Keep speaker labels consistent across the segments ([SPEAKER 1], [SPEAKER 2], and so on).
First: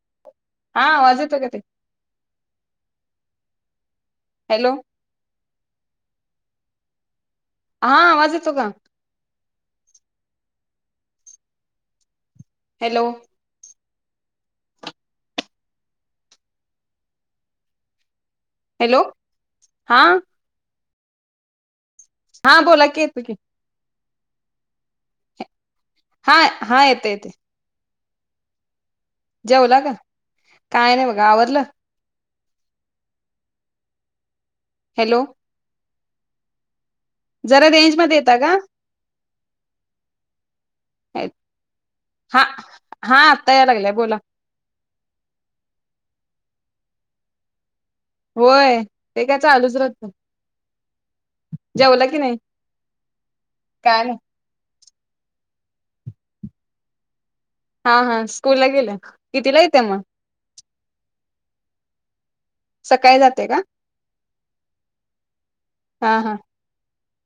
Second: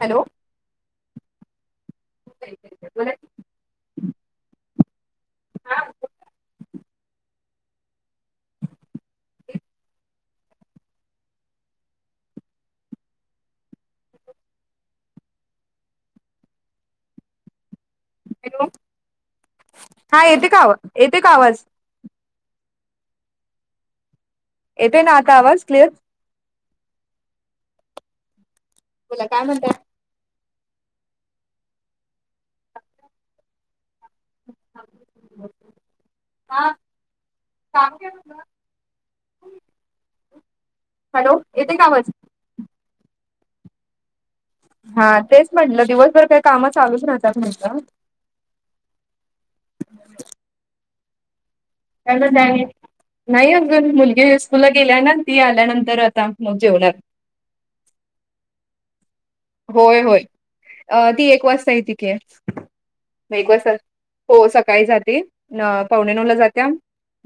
[SPEAKER 1] Hello?
[SPEAKER 2] आं, आवाज येतोय का ती?
[SPEAKER 1] बरंय [unintelligible]
[SPEAKER 2] हॅलो? हां, आवाज येतो का? हॅलो?
[SPEAKER 1] हॅलो? हा येते का आवा, येते का आवाज?
[SPEAKER 2] हां, बोला की, येतोय की.
[SPEAKER 1] येतेय ना आता आवाज, क्लिअर?
[SPEAKER 2] हां हां, येते येत.
[SPEAKER 1] बोला काय म्हणताय
[SPEAKER 2] जेवला का? काय नाय बघा, आवरलं? हॅलो?
[SPEAKER 1] हां.
[SPEAKER 2] जरा रेंज मध्ये, येता का?
[SPEAKER 1] हॅलो? येते का आवाज?
[SPEAKER 2] हां, हां आता याय लागला, बोला.
[SPEAKER 1] हां, तेच म्हटलं, दिवसभर काही काम चालूच राहतात, म्हंटल
[SPEAKER 2] होय, ते काय चालूच रह
[SPEAKER 1] त्याला काही, नाही आजून
[SPEAKER 2] काय नाही
[SPEAKER 1] मुलगी स. मुलं गेल्या ना, ती आल्यानंतर आता, मं जेवनार.
[SPEAKER 2] हां हां, स्कूल ला गेल्या? कितीला येते
[SPEAKER 1] होय
[SPEAKER 2] मग
[SPEAKER 1] होय, अ ती एक वाजता येती के.
[SPEAKER 2] सकाळी जाते का?
[SPEAKER 1] हो सकाळी जाते, न-पावणे
[SPEAKER 2] हा
[SPEAKER 1] नऊ
[SPEAKER 2] हा
[SPEAKER 1] ला जात्या.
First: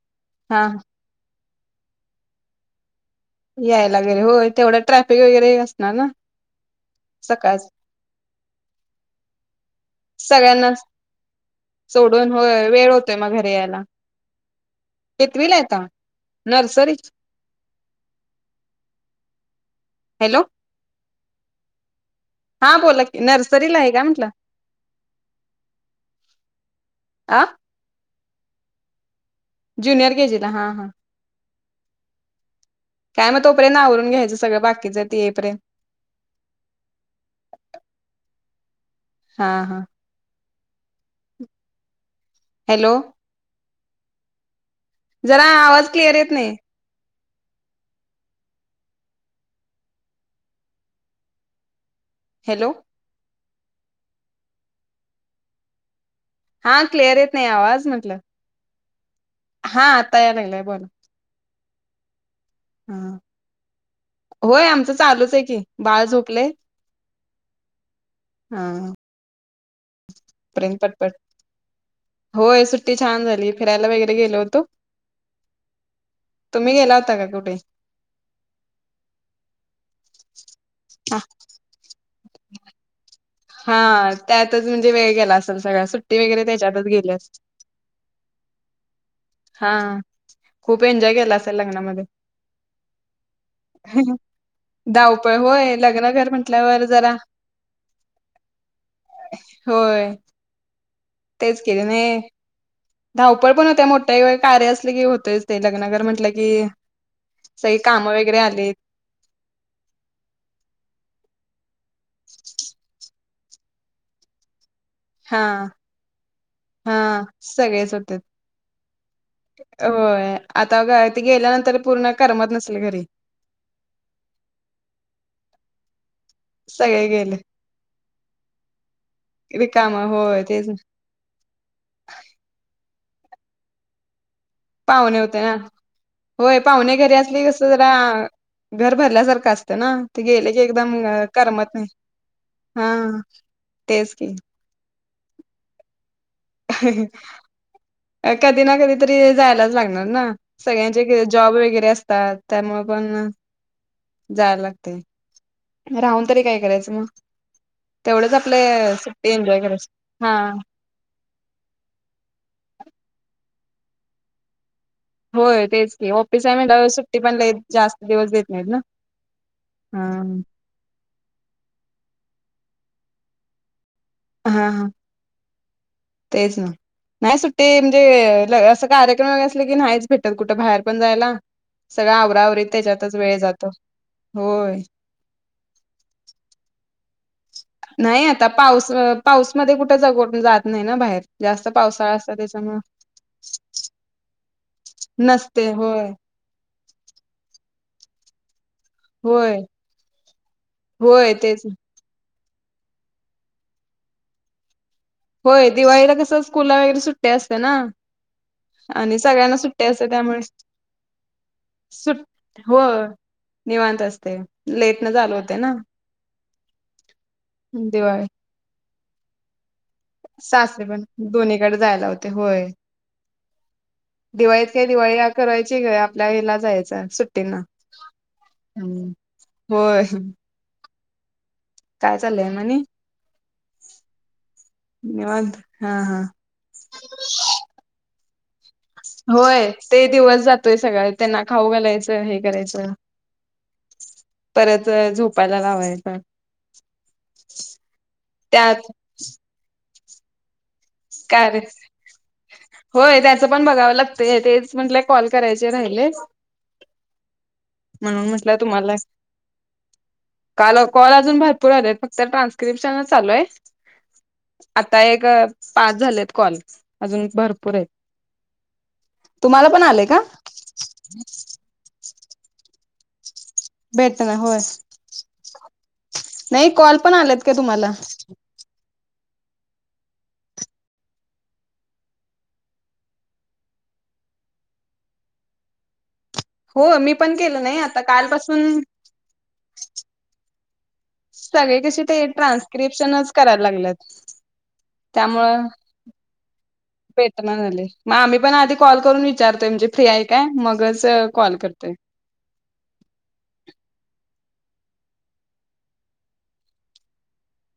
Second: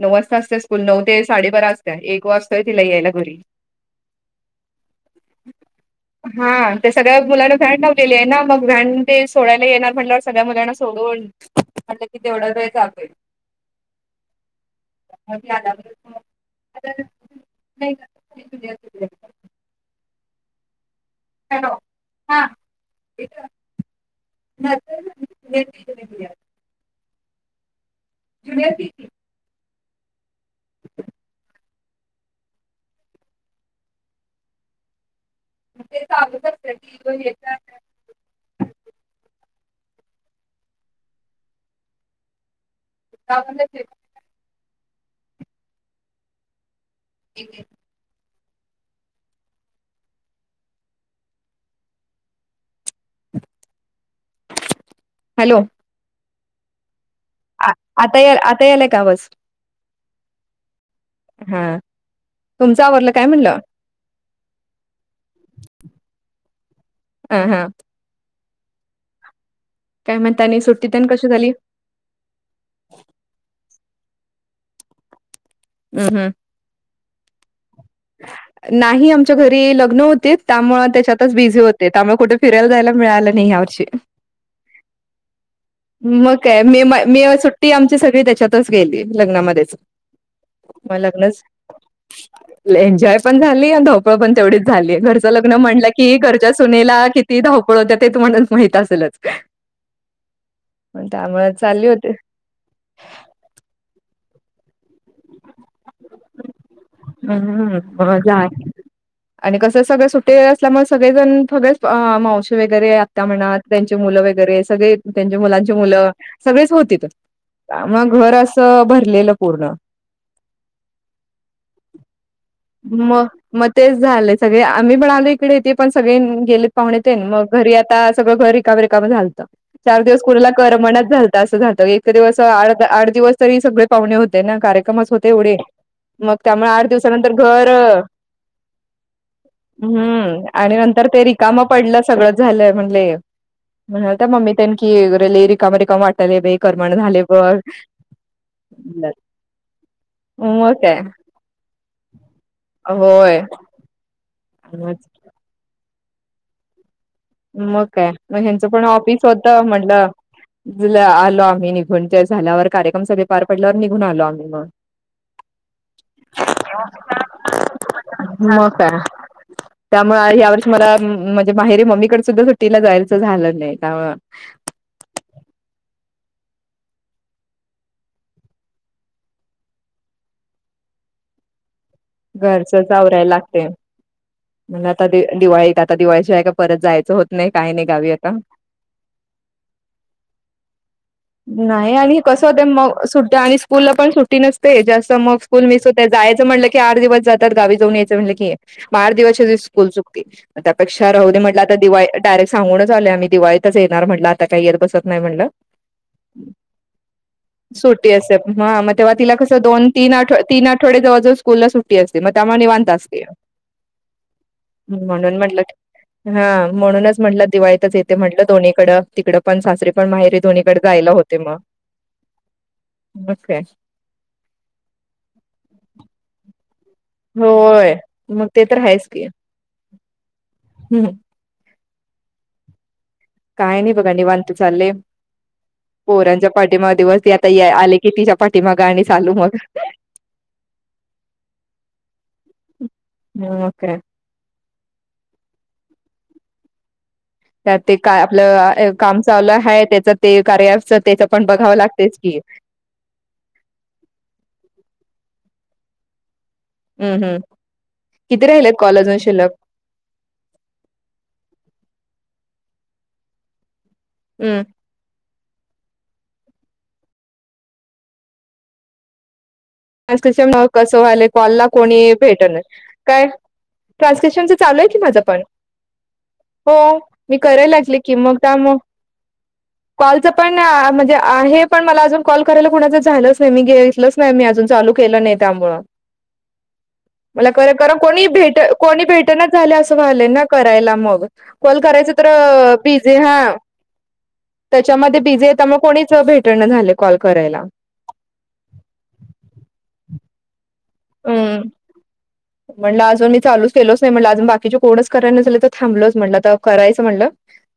[SPEAKER 1] नऊ वाजता असतयं
[SPEAKER 2] हा
[SPEAKER 1] स्कूल, नऊ ते साडेबारा असतयं, एक वाजतोय, तिला यायला, घरी.
[SPEAKER 2] यायला घरी, होय तेवढं ट्रॅफिक वगैरे, असणार ना?
[SPEAKER 1] सगळ्याच मुलांना
[SPEAKER 2] सकाळच
[SPEAKER 1] वॅण लावलेली ये ना, मग वॅन ते सोडायला येणार म्हंटल्यावर सगळ्या
[SPEAKER 2] सगळ्यांना
[SPEAKER 1] मुलांना सोडून, म्हटलं कि
[SPEAKER 2] सोडून
[SPEAKER 1] तेवढं
[SPEAKER 2] होय
[SPEAKER 1] वेळ जातोय.
[SPEAKER 2] होतोय मग घरी यायला कितवीला येता नर्सरी
[SPEAKER 1] [unintelligible]
[SPEAKER 2] हॅलो?
[SPEAKER 1] हॅलो? हां
[SPEAKER 2] हा बोला की नर्सरीला आहे का म्हटलं
[SPEAKER 1] [unintelligible]
[SPEAKER 2] आं?
[SPEAKER 1] Junior K G.
[SPEAKER 2] Junior K G ला, हां हां. काय मग तोपर्यंत आवरून घ्यायचं सगळं बाकीचं, ते ये पर्यंत.
[SPEAKER 1] ते चालूच आसतय की ब हे कर
[SPEAKER 2] हा हा, हॅलो!
[SPEAKER 1] गावातन फिर
[SPEAKER 2] जरा आवाज क्लिअर येत नाही.
[SPEAKER 1] ठीक आहे.
[SPEAKER 2] हॅलो!
[SPEAKER 1] हॅलो!
[SPEAKER 2] हा क्लिअर येत नाही
[SPEAKER 1] आ
[SPEAKER 2] आवाज
[SPEAKER 1] आता
[SPEAKER 2] म्हटलं,
[SPEAKER 1] या आता यालाय का आवाज
[SPEAKER 2] हा आता या लागलाय बोला.
[SPEAKER 1] हा तुमचं आवरलं
[SPEAKER 2] हा
[SPEAKER 1] काय म्हणलं?
[SPEAKER 2] होय आमचं चालूच आहे की, बाळ झोपलय.
[SPEAKER 1] अ हं,
[SPEAKER 2] हा
[SPEAKER 1] काय म्हणता आणि
[SPEAKER 2] पर्यंत
[SPEAKER 1] सुट्टी तेन
[SPEAKER 2] पटपट
[SPEAKER 1] कशी झाली?
[SPEAKER 2] होय सुट्टी छान झाली फिरायला वगैरे गेलो होतो.
[SPEAKER 1] उ हुं,
[SPEAKER 2] तुम्ही गेला होता का कुठे?
[SPEAKER 1] नाही आमच्या घरी लग्न होतीत त्यामुळ तेच्यातच बिझी होते त्या म कुठ फिरायला जायला मिळालं नाही ह्या
[SPEAKER 2] हा
[SPEAKER 1] वर्षी.
[SPEAKER 2] त्यातच म्हणजे वेळ गेला आसल सगळा सुट्टी
[SPEAKER 1] मग
[SPEAKER 2] वगैरे
[SPEAKER 1] काय मे
[SPEAKER 2] त्याच्यातच
[SPEAKER 1] म
[SPEAKER 2] गेली.
[SPEAKER 1] मे
[SPEAKER 2] असेल
[SPEAKER 1] सुट्टी आमची सगळी त्याच्यातच गेली
[SPEAKER 2] हा
[SPEAKER 1] लग्नामध्येच.
[SPEAKER 2] खूप
[SPEAKER 1] म
[SPEAKER 2] एन्जॉय केला
[SPEAKER 1] लग्नच
[SPEAKER 2] असेल लग्नामध्ये
[SPEAKER 1] लई एन्जॉय पण झाली आणि धवपळ पण तेवढीच झाली, घरचं
[SPEAKER 2] धावपळ
[SPEAKER 1] लग्न
[SPEAKER 2] होय
[SPEAKER 1] म्हणलं
[SPEAKER 2] लग्न
[SPEAKER 1] की
[SPEAKER 2] घर
[SPEAKER 1] घरच्या
[SPEAKER 2] म्हटल्यावर
[SPEAKER 1] सुनेला
[SPEAKER 2] जरा
[SPEAKER 1] किती धावपळ होत्या ते तुम्हाना माहित आसलच.
[SPEAKER 2] होय.
[SPEAKER 1] पण त्यामुळ
[SPEAKER 2] तेच केले
[SPEAKER 1] चालली होते.
[SPEAKER 2] नाही धावपळ पण होत्या मोठ्या कार्य आसल की होतयच ते लग्नकर म्हटलं की, सगळी
[SPEAKER 1] हू
[SPEAKER 2] कामं वगैरे
[SPEAKER 1] [unintelligible]
[SPEAKER 2] आलीत
[SPEAKER 1] आणि कसं सगळं सुटे असल्यामुळ सगळेजण सगळेच मावशी वगैरे आत्या म्हणा त्यांचे मुलं वगैरे सगळे त्यांचे
[SPEAKER 2] हा
[SPEAKER 1] मुलांचे मुलं सगळेच
[SPEAKER 2] हा
[SPEAKER 1] होतीत,
[SPEAKER 2] सगळेच
[SPEAKER 1] त्यामुळं घर आसं भरलेलं पूर्ण.
[SPEAKER 2] व्हय. आता ते गेल्यानंतर पूर्ण करमत नस
[SPEAKER 1] म म तेच झालंय सगळे आम्ही पण आलो इकडे ते पण सगळे नि गेले पाहुणे
[SPEAKER 2] सगळे
[SPEAKER 1] तेन
[SPEAKER 2] गेले
[SPEAKER 1] मग घरी आता सगळं घर रिकाम रिकाम झालतं
[SPEAKER 2] रिकाम
[SPEAKER 1] चार दिवस
[SPEAKER 2] होय
[SPEAKER 1] कुणाला
[SPEAKER 2] तेच ना.
[SPEAKER 1] करमनाच झाल त आसं झालंतं इतक दिवस आड द आड दिवस तरी सगळे पाहुणे होते ना कार्यक्रमच
[SPEAKER 2] पाहुणे
[SPEAKER 1] होते
[SPEAKER 2] ना
[SPEAKER 1] एवढे मग
[SPEAKER 2] होय
[SPEAKER 1] त्यामुळे आठ
[SPEAKER 2] पाहुणे घरी
[SPEAKER 1] दिवसानंतर
[SPEAKER 2] आसली कसं
[SPEAKER 1] घर
[SPEAKER 2] जरा घर भरल्यासारखं आसतं ना ते
[SPEAKER 1] हम्म
[SPEAKER 2] गेले की
[SPEAKER 1] आणि
[SPEAKER 2] एकदम
[SPEAKER 1] नंतर ते रिकामं
[SPEAKER 2] करमत नाही
[SPEAKER 1] पडलं
[SPEAKER 2] हा. तेच
[SPEAKER 1] म्हणत [unintelligible]
[SPEAKER 2] की
[SPEAKER 1] मम्मी तेन की घर लई रिकम रिकम वाटलय बाई. करमण झाले बघ.
[SPEAKER 2] कधी ना कधी तरी जायलाच लागणार ना
[SPEAKER 1] मग काय
[SPEAKER 2] सगळ्यांचे जॉब वगैरे असतात त्यामुळ पण
[SPEAKER 1] होय
[SPEAKER 2] जायला लागतय. राहून तरी काय करायचं म.
[SPEAKER 1] म काय म हेचं पण ऑफिस होत
[SPEAKER 2] एन्जॉय करायची हा
[SPEAKER 1] म्हटलं आलो आम्ही निघून ते झाल्यावर कार्यक्रम सगळे पार पडल्यावर निघून आलो आम्ही म.
[SPEAKER 2] होय. तेच की ऑफिस आहे म्हटल्यावर सुट्टी पण जास्त दिवस देत नाहीत
[SPEAKER 1] मग
[SPEAKER 2] ना.
[SPEAKER 1] काय
[SPEAKER 2] हा
[SPEAKER 1] त्यामुळे यावर्षी मला म्हणजे माहेरीे मम्मीकडे सुद्धा सुट्टीला जायचं झालं नाही. त्यामु
[SPEAKER 2] हा हा तेच ना, नाही सुट्टी म्हणजे, असं कार्यक्रम वगैरे असले की नाहीच भेटत कुठं बाहेर पण जायला. सगळं आवराआवरीत
[SPEAKER 1] घरचच
[SPEAKER 2] त्याच्यातच
[SPEAKER 1] आवरायला
[SPEAKER 2] वेळ
[SPEAKER 1] लागते.
[SPEAKER 2] जातो. होय.
[SPEAKER 1] म्हणलं आता ते दिवाळीत. आता दिवाळी शिवाय का परत जायचं होत नाही. काही नाही गावी आता.
[SPEAKER 2] पाऊस पाऊस मध्ये कुठं जाऊ वाटत नाही. कुठे जात नाही ना बाहेर. जास्त
[SPEAKER 1] नाही
[SPEAKER 2] पावसाळा
[SPEAKER 1] आणि
[SPEAKER 2] असता
[SPEAKER 1] कसं होत
[SPEAKER 2] त्याच्यामुळे
[SPEAKER 1] मग, सुट्टी आणि स्कूलला पण सुट्टी नसते जास्त, मग स्कूल
[SPEAKER 2] नसते
[SPEAKER 1] मिस होते
[SPEAKER 2] होय
[SPEAKER 1] जाय च, म्हटलं की आठ दिवस जातात गावी जाऊन यायच म्हटलं की, बारा दिवस त्याची
[SPEAKER 2] होय
[SPEAKER 1] स्कूल चुकती. त्यापेक्षा
[SPEAKER 2] होय
[SPEAKER 1] राहुदे म्हटलं
[SPEAKER 2] तेच
[SPEAKER 1] आता दिवाळी डायरेक्ट सांगूनच आलोय आम्ही, दिवाळीतच येणार म्हटलं आता काय येत बसत ना
[SPEAKER 2] होय. दिवाळीला क
[SPEAKER 1] सुटी असत्यात हा मग तेव्हा
[SPEAKER 2] आणि
[SPEAKER 1] तिला कस
[SPEAKER 2] सगळ्यांना
[SPEAKER 1] दोन
[SPEAKER 2] सुट्ट्या असते
[SPEAKER 1] तीन आठव
[SPEAKER 2] त्यामुळे
[SPEAKER 1] तीन आठवडे जवळ जवळ सु स्कूल ला सुट्टी
[SPEAKER 2] सुट
[SPEAKER 1] असते मग त्यामुळे
[SPEAKER 2] हो
[SPEAKER 1] निवांत असते.
[SPEAKER 2] निवांत असते. लेट न झाल
[SPEAKER 1] म्हणून
[SPEAKER 2] होते
[SPEAKER 1] म्हटलं
[SPEAKER 2] ना.
[SPEAKER 1] हा. म्हणूनच म्हटलं, दिवाळीतच येते
[SPEAKER 2] दिवाळी
[SPEAKER 1] म्हटलं, दोन्हीकड तिकडं पण, सासरी पण माहेरी दोन्ही कडे
[SPEAKER 2] सासरे पण दोन्हीकडे जायला होते होय.
[SPEAKER 1] मग काय
[SPEAKER 2] दिवाळीत काही दिवाळी या करायची काय आपल्या हेला जायच. सुट्टीना.
[SPEAKER 1] होय मग ते तर आहेच
[SPEAKER 2] हम्
[SPEAKER 1] की
[SPEAKER 2] होय.
[SPEAKER 1] हम्म.
[SPEAKER 2] काय चाललंय आणि
[SPEAKER 1] काय नाही बघा निवांत चालले.
[SPEAKER 2] निवांत हा हा
[SPEAKER 1] पोरांच्या पाठीमाग दिवस त आता आले कि तिच्या पाठीमाग आणि चालू मग.
[SPEAKER 2] होय. ते दिवस जातोय सगळा त्यांना खाऊ घालायचं हे करायचं.
[SPEAKER 1] हम्म मग काय?
[SPEAKER 2] परत झोपायला लावायचा.
[SPEAKER 1] त्यात ते काय आपलं काम चालू आहे. त्याच ते कार्या त्याच पण
[SPEAKER 2] काय रे
[SPEAKER 1] बघावं लागतेच की,
[SPEAKER 2] होय. त्याचं पण बघावं लागत. तेच म्हटल कॉल करायचे राहिले.
[SPEAKER 1] हम्म हम्म,
[SPEAKER 2] म्हणून
[SPEAKER 1] किती
[SPEAKER 2] म्हटलं
[SPEAKER 1] राहिले
[SPEAKER 2] तुम्हाला
[SPEAKER 1] कॉल आजून शिल्लक?
[SPEAKER 2] काल कॉल अजून भरपूर राहीले आहेत. फक्त ट्रान्स्क्रिप्शन च चालू आहे.
[SPEAKER 1] हम्.
[SPEAKER 2] आता एक पाच झालेत कॉल. अजून भरपूर आहेत. तुम्हाला पण आलेत.
[SPEAKER 1] ट्रान्स्क्रिप्शन कसंही व्हायलय. कॉलला कोणी ही भेटणं. काय
[SPEAKER 2] भेट ना
[SPEAKER 1] ट्रान्सक्रिप्शनच
[SPEAKER 2] होय
[SPEAKER 1] चालू आहे की माझं पण.
[SPEAKER 2] नाही
[SPEAKER 1] हो.
[SPEAKER 2] कॉल पण आलेत
[SPEAKER 1] मी
[SPEAKER 2] का
[SPEAKER 1] करायला
[SPEAKER 2] तुम्हाला
[SPEAKER 1] लागले की मग त्या मग
[SPEAKER 2] [inaudible]
[SPEAKER 1] कॉलचं पण म्हणजे आहे पण मला अजून कॉल करायला कुणाच झालंच नाही. मी घेेतलंच नाही मी अजून चालू केलं नाही त्यामुळं,
[SPEAKER 2] हो मी पण
[SPEAKER 1] मला
[SPEAKER 2] केलं
[SPEAKER 1] खरं
[SPEAKER 2] नाही
[SPEAKER 1] खरं
[SPEAKER 2] आता
[SPEAKER 1] कोणी भेट
[SPEAKER 2] कालपासून
[SPEAKER 1] कोणी भेटणा झालं असं व्हायलय का? करायला मग
[SPEAKER 2] सगळे
[SPEAKER 1] कॉल
[SPEAKER 2] कसे
[SPEAKER 1] करायच
[SPEAKER 2] ते
[SPEAKER 1] तर बिझी.
[SPEAKER 2] ट्रान्स्क्रिप्शनच
[SPEAKER 1] हा.
[SPEAKER 2] करायला लागलेत
[SPEAKER 1] त्याच्यामध्ये बिझी आहेत.
[SPEAKER 2] त्यामुळं
[SPEAKER 1] त्यामुळे मग कोणीच भेटणं झालंय कॉल
[SPEAKER 2] भेटना
[SPEAKER 1] करायला.
[SPEAKER 2] झाले मग आम्ही पण आधी कॉल करून विचारतोय. म्हणजे फ्री आहे काय मगच कॉल
[SPEAKER 1] हम्म.
[SPEAKER 2] करतोय.
[SPEAKER 1] म्हणलं अजून मी चालूच केलोच नाही म्हटलं, अजून बाकीचे कोणच करणा झाले तर थांबलोच म्हटलं तर करायचं म्हणलं.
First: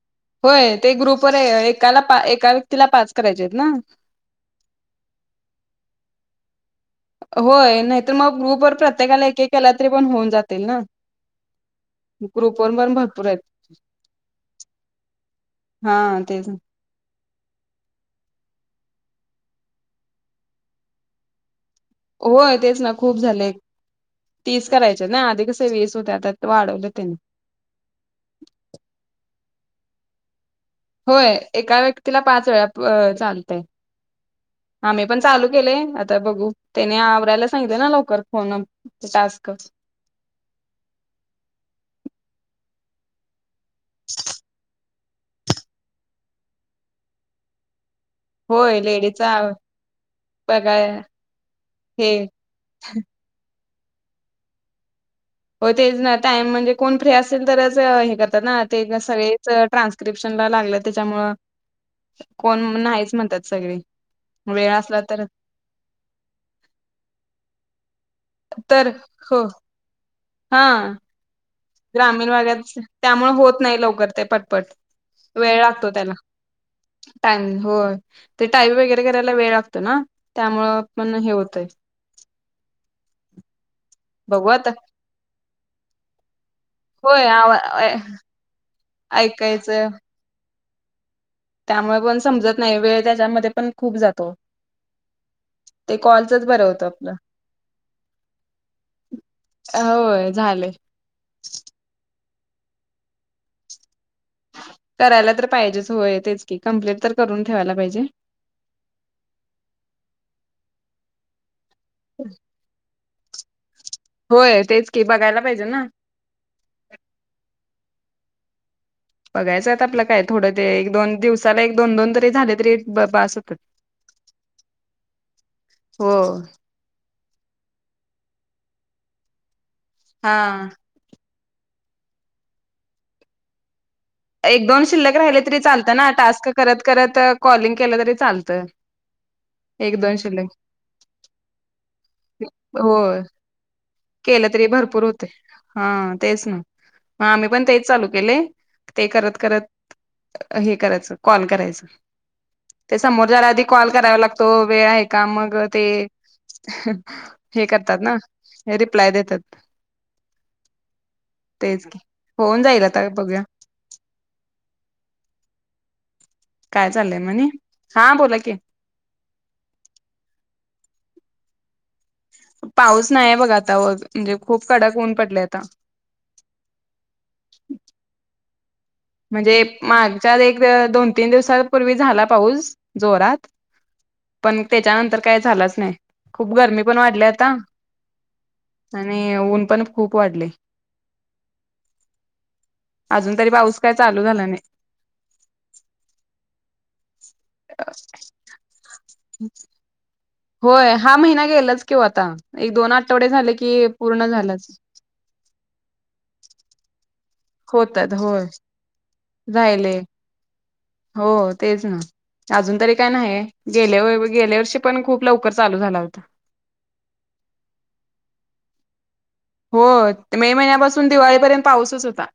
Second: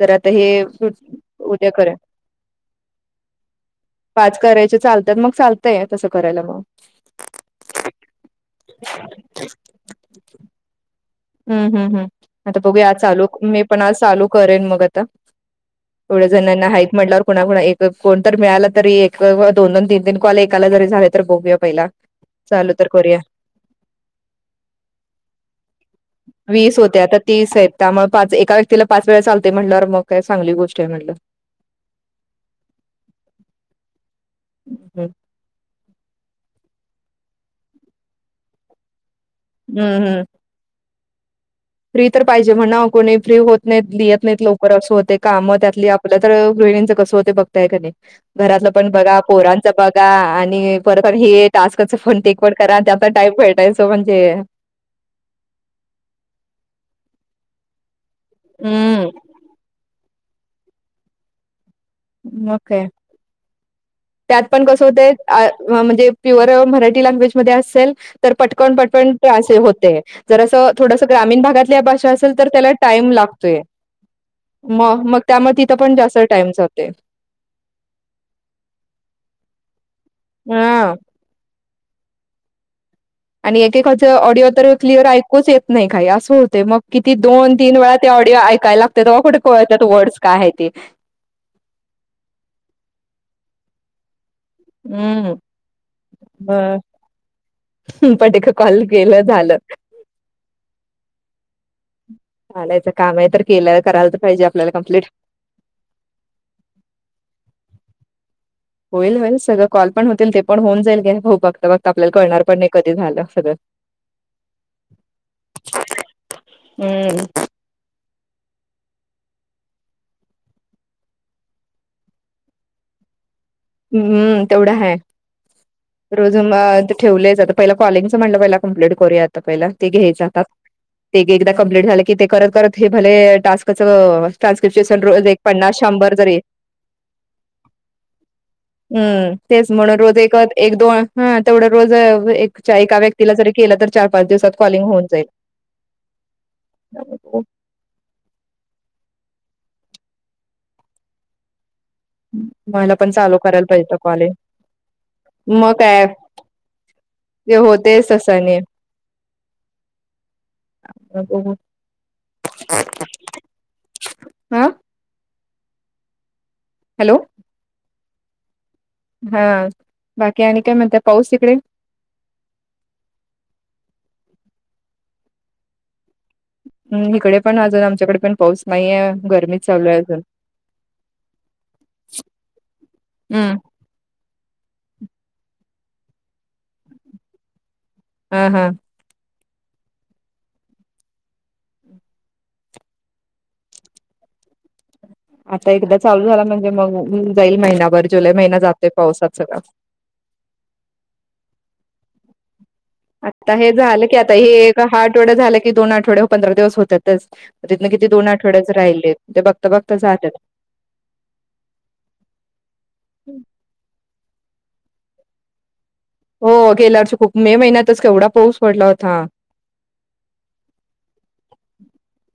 [SPEAKER 1] जरा आता हे
[SPEAKER 2] होय. ते ग्रुपवर
[SPEAKER 1] उद्या करा
[SPEAKER 2] एकाला एका व्यक्तीला पाच करायचे आहेत ना.
[SPEAKER 1] पाच करायचे चालतात मग चालतय तसं करायला मग
[SPEAKER 2] होय नाहीतर मग ग्रुपवर प्रत्येकाला एक एक केला तरी पण होऊन जातील ना
[SPEAKER 1] हम हम्म हम आता
[SPEAKER 2] ग्रुपवर
[SPEAKER 1] बघू
[SPEAKER 2] पण
[SPEAKER 1] आज
[SPEAKER 2] भरपूर
[SPEAKER 1] चालू
[SPEAKER 2] आहेत
[SPEAKER 1] मी पण आज चालू करेन मग आता
[SPEAKER 2] हा
[SPEAKER 1] [inaudible]
[SPEAKER 2] तेच ना.
[SPEAKER 1] कुणाकुणा एक कोणत मिळाला तरी एक दोन दोन तीन तीन कॉले एकाला जरी झाले तर बघूया पहिला
[SPEAKER 2] होय
[SPEAKER 1] चालू
[SPEAKER 2] तेच
[SPEAKER 1] तर
[SPEAKER 2] ना खूप
[SPEAKER 1] करूया
[SPEAKER 2] झाले तीस करायचे ना आधी
[SPEAKER 1] वीस होते
[SPEAKER 2] क
[SPEAKER 1] आता
[SPEAKER 2] [inaudible]
[SPEAKER 1] तीस आहेत त्यामुळे पाच एका व्यक्तीला पाच वेळा चालते म्हटल्यावर मग काय चांगली गोष्ट आहे म्हटलं
[SPEAKER 2] होय एका व्यक्तीला पाच वेळा चालतय आम्ही
[SPEAKER 1] हम्म
[SPEAKER 2] पण चालू केले आता बघू, त्याने आवरायला सांगितल ना लवकर फोन टास्क
[SPEAKER 1] हम्म हम्म फ्री तर पाहिजे म्हणणा कोणी फ्री होत नाही लेत नाहीत लवकर असं होते काम त्यातली आप तर गृहिणींचं कसं होते बघताय का नाही घरातलं
[SPEAKER 2] होय
[SPEAKER 1] पण बघा
[SPEAKER 2] लेडीजचा
[SPEAKER 1] पोरांच पण बघा आणि
[SPEAKER 2] बघाय
[SPEAKER 1] परत हे टास्कच
[SPEAKER 2] हे
[SPEAKER 1] पण ते ड करा त्या आता टाईप भेटायचो म्हणजे
[SPEAKER 2] हो तेच ना टाइम म्हणजे कोण फ्री असेल तरच हे करतात ना ते
[SPEAKER 1] हम्म
[SPEAKER 2] सगळेच ट्रान्स क्रिप्शन लागलं त्याच्यामुळ
[SPEAKER 1] हो
[SPEAKER 2] कोण
[SPEAKER 1] काय आहे
[SPEAKER 2] नाहीच म्हणतात सगळे
[SPEAKER 1] त्यात पण
[SPEAKER 2] वेळ
[SPEAKER 1] कस
[SPEAKER 2] असला
[SPEAKER 1] होतय
[SPEAKER 2] तर
[SPEAKER 1] म्हणजे प्युअर मराठी लग्वेज असेल तर पटकन पटकन होते जर
[SPEAKER 2] हा
[SPEAKER 1] असं थोडस ग्रामीण भागात कल्या भाषा
[SPEAKER 2] ग्रामीण
[SPEAKER 1] असेल तर
[SPEAKER 2] भागात
[SPEAKER 1] त्याला टाइम
[SPEAKER 2] त्यामुळे
[SPEAKER 1] लागतोय
[SPEAKER 2] होत नाही लवकर ते पटपट
[SPEAKER 1] मग मग
[SPEAKER 2] वेळ
[SPEAKER 1] त्यामध्ये तिथं
[SPEAKER 2] लागतो
[SPEAKER 1] पण
[SPEAKER 2] त्याला
[SPEAKER 1] जास्त टाइम जातंय
[SPEAKER 2] टाइम हो ते टाईम वगैरे करायला वेळ लागतो ना त्यामुळं
[SPEAKER 1] हा
[SPEAKER 2] पण हे होतय
[SPEAKER 1] आणि एकेकाच ऑडिओ
[SPEAKER 2] बघू आता
[SPEAKER 1] तर क्लिअर ऐकूच येत नाही काही असं होते मग किती
[SPEAKER 2] होय
[SPEAKER 1] दोन
[SPEAKER 2] आवा
[SPEAKER 1] तीन वेळा ते ऑडिओ ऐकायला लागतात तेव्हा कुठे कळतात
[SPEAKER 2] ऐकायचं
[SPEAKER 1] वर्डस काय आहे ते
[SPEAKER 2] त्यामुळे पण समजत नाही वेळ त्याच्यामध्ये पण खूप जातो
[SPEAKER 1] हम्म
[SPEAKER 2] ते कॉलचच बरं होतं आपलं
[SPEAKER 1] पट पण कॉल केलं झालं
[SPEAKER 2] होय झालं!
[SPEAKER 1] चालायचं काम आहे तर केलं करायला तर पाहिजे आप
[SPEAKER 2] करायला तर पाहिजेच होय तेच की कम्प्लीट तर करून ठेवायला पाहिजे
[SPEAKER 1] होईल होईल सगळं कॉल पण होतील ते पण होऊन जाईल घे भाऊ बघत बघत आपल्याला कळणार पण नाही कधी झालं सगळं
[SPEAKER 2] होय तेच की बघायला पाहिजे ना
[SPEAKER 1] हम्म
[SPEAKER 2] बघायचं आहेत आपलं काय थोडं ते एक दोन दिवसाला एक दोन दोन तरी झाले तरी बस होतात
[SPEAKER 1] हम्म तेवढा हाय
[SPEAKER 2] हो
[SPEAKER 1] रोज म ठेवलं तर पहिल कॉलिंगच म्हटलं पहिल कम्प्लीट करूया आता पहिले ते घ्यायच हातात
[SPEAKER 2] हा
[SPEAKER 1] ते एकदा कमप्लीट झालं की ते करत करत हे भले टास्क कस
[SPEAKER 2] एक दोन
[SPEAKER 1] ट्रान्स्क्रिप्शन
[SPEAKER 2] शिल्लक राहिले तरी
[SPEAKER 1] एकन्नास
[SPEAKER 2] चालतं ना
[SPEAKER 1] शंभर तरी
[SPEAKER 2] टास्क
[SPEAKER 1] [inaudible]
[SPEAKER 2] करत करत कॉलिंग केलं तरी चालतं.
[SPEAKER 1] हम्म तेच म्हणून
[SPEAKER 2] दोन
[SPEAKER 1] रोज एक
[SPEAKER 2] शिल्लक
[SPEAKER 1] एक दोन ह तेवढं रोज एक एका
[SPEAKER 2] होय
[SPEAKER 1] व्यक्तीला जरी केलं तर चार-पाच
[SPEAKER 2] केलं तरी भरपूर होते हा तेच ना मग आम्ही पण तेच चालू केलय ते करत करत हे करायचं कॉल करायचं
[SPEAKER 1] मला
[SPEAKER 2] ते
[SPEAKER 1] पण चालू
[SPEAKER 2] समोरच्याला आधी
[SPEAKER 1] करायला
[SPEAKER 2] कॉल
[SPEAKER 1] पाहिजे
[SPEAKER 2] करावा
[SPEAKER 1] कॉलिंग
[SPEAKER 2] लागतो वेळ आहे का? मग ते ह्हण,
[SPEAKER 1] ते
[SPEAKER 2] हे करतात
[SPEAKER 1] होतेच
[SPEAKER 2] ना
[SPEAKER 1] तसाने.
[SPEAKER 2] री प्लाय देतात,
[SPEAKER 1] मग बघू.
[SPEAKER 2] तेच की, होऊन जाईल आता, बघूया.
[SPEAKER 1] हा
[SPEAKER 2] काय
[SPEAKER 1] हॅलो
[SPEAKER 2] चाललंय मनी? हां, बोला की.
[SPEAKER 1] हं, बाकी आणि काय म्हणते, पाऊस इकडे?
[SPEAKER 2] पाऊस नाहीे य बघ आता, व म्हणजे खूप कडक ऊन पडल, आता.
[SPEAKER 1] हम्, हीकडे पण अजून आमच्याकडे, पण पाऊस नाहीये.
[SPEAKER 2] म्हणजे
[SPEAKER 1] गरमीच चालू आहे अजून
[SPEAKER 2] मागच्या एक द-दोन तीन दिवसांपूर्वी झाला पाऊस, जोरात.
[SPEAKER 1] हम्म
[SPEAKER 2] पण त्याच्यानंतर काय झालंच नाही, खूप गरमी पण वाढल्या आता.
[SPEAKER 1] हं हं.
[SPEAKER 2] आणि ऊन पण खूप वाढलय, अजून तरी पाऊस काय चालू झाला नही.
[SPEAKER 1] आता एकदा चालू झाला, म्हणजे मंग होऊन जाईल महिनाभर, जुलै महिना जातोय पावसात, सगळा.
[SPEAKER 2] होय, हा महिना गेलाच कि व आता, एक दोन आठ
[SPEAKER 1] आता हे झालं की, आता हे एक हा आठवडा झाला की, दोन आठवड्या पंधरा दिवस होतातच. तिथनं किती
[SPEAKER 2] होतात
[SPEAKER 1] दोन
[SPEAKER 2] होय
[SPEAKER 1] आठवड्याच राहिलेत, ते बघता-बघता
[SPEAKER 2] राहिले
[SPEAKER 1] जात्यात.
[SPEAKER 2] हो, तेच ना. अजून तरी काय नाहीये, गेल्या व गेल्या वर्षी पण, खूप लवकर चालू झाला होता.
[SPEAKER 1] हो गेल्या वर्षी खूप, मे महिन्यातच केवढा पाऊस पडला होता.
[SPEAKER 2] हो, में महिन्यापासून, दिवाळीपर्यंत पाऊसच होता.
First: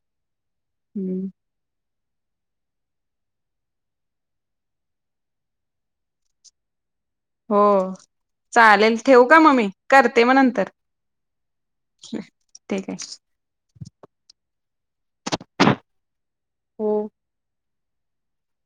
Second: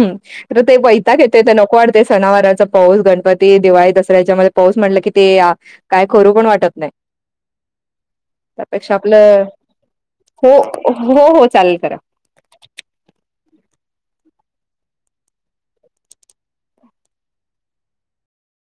[SPEAKER 1] हम, तर ते वैताग
[SPEAKER 2] हम्म.
[SPEAKER 1] येतोय त्या न को वाटते, सणावराचा पाऊस, गणपती, दिवाळी दसऱ्याच्यामध्ये पाऊस म्हटलं कि ते या काय करू पण वाटत, नही.
[SPEAKER 2] हो. चालेल, ठेवू का
[SPEAKER 1] आपलं
[SPEAKER 2] मग मी? करते
[SPEAKER 1] हो,
[SPEAKER 2] मगनंतर,
[SPEAKER 1] हो, हो चालेल करा.
[SPEAKER 2] ठीक ये. हो.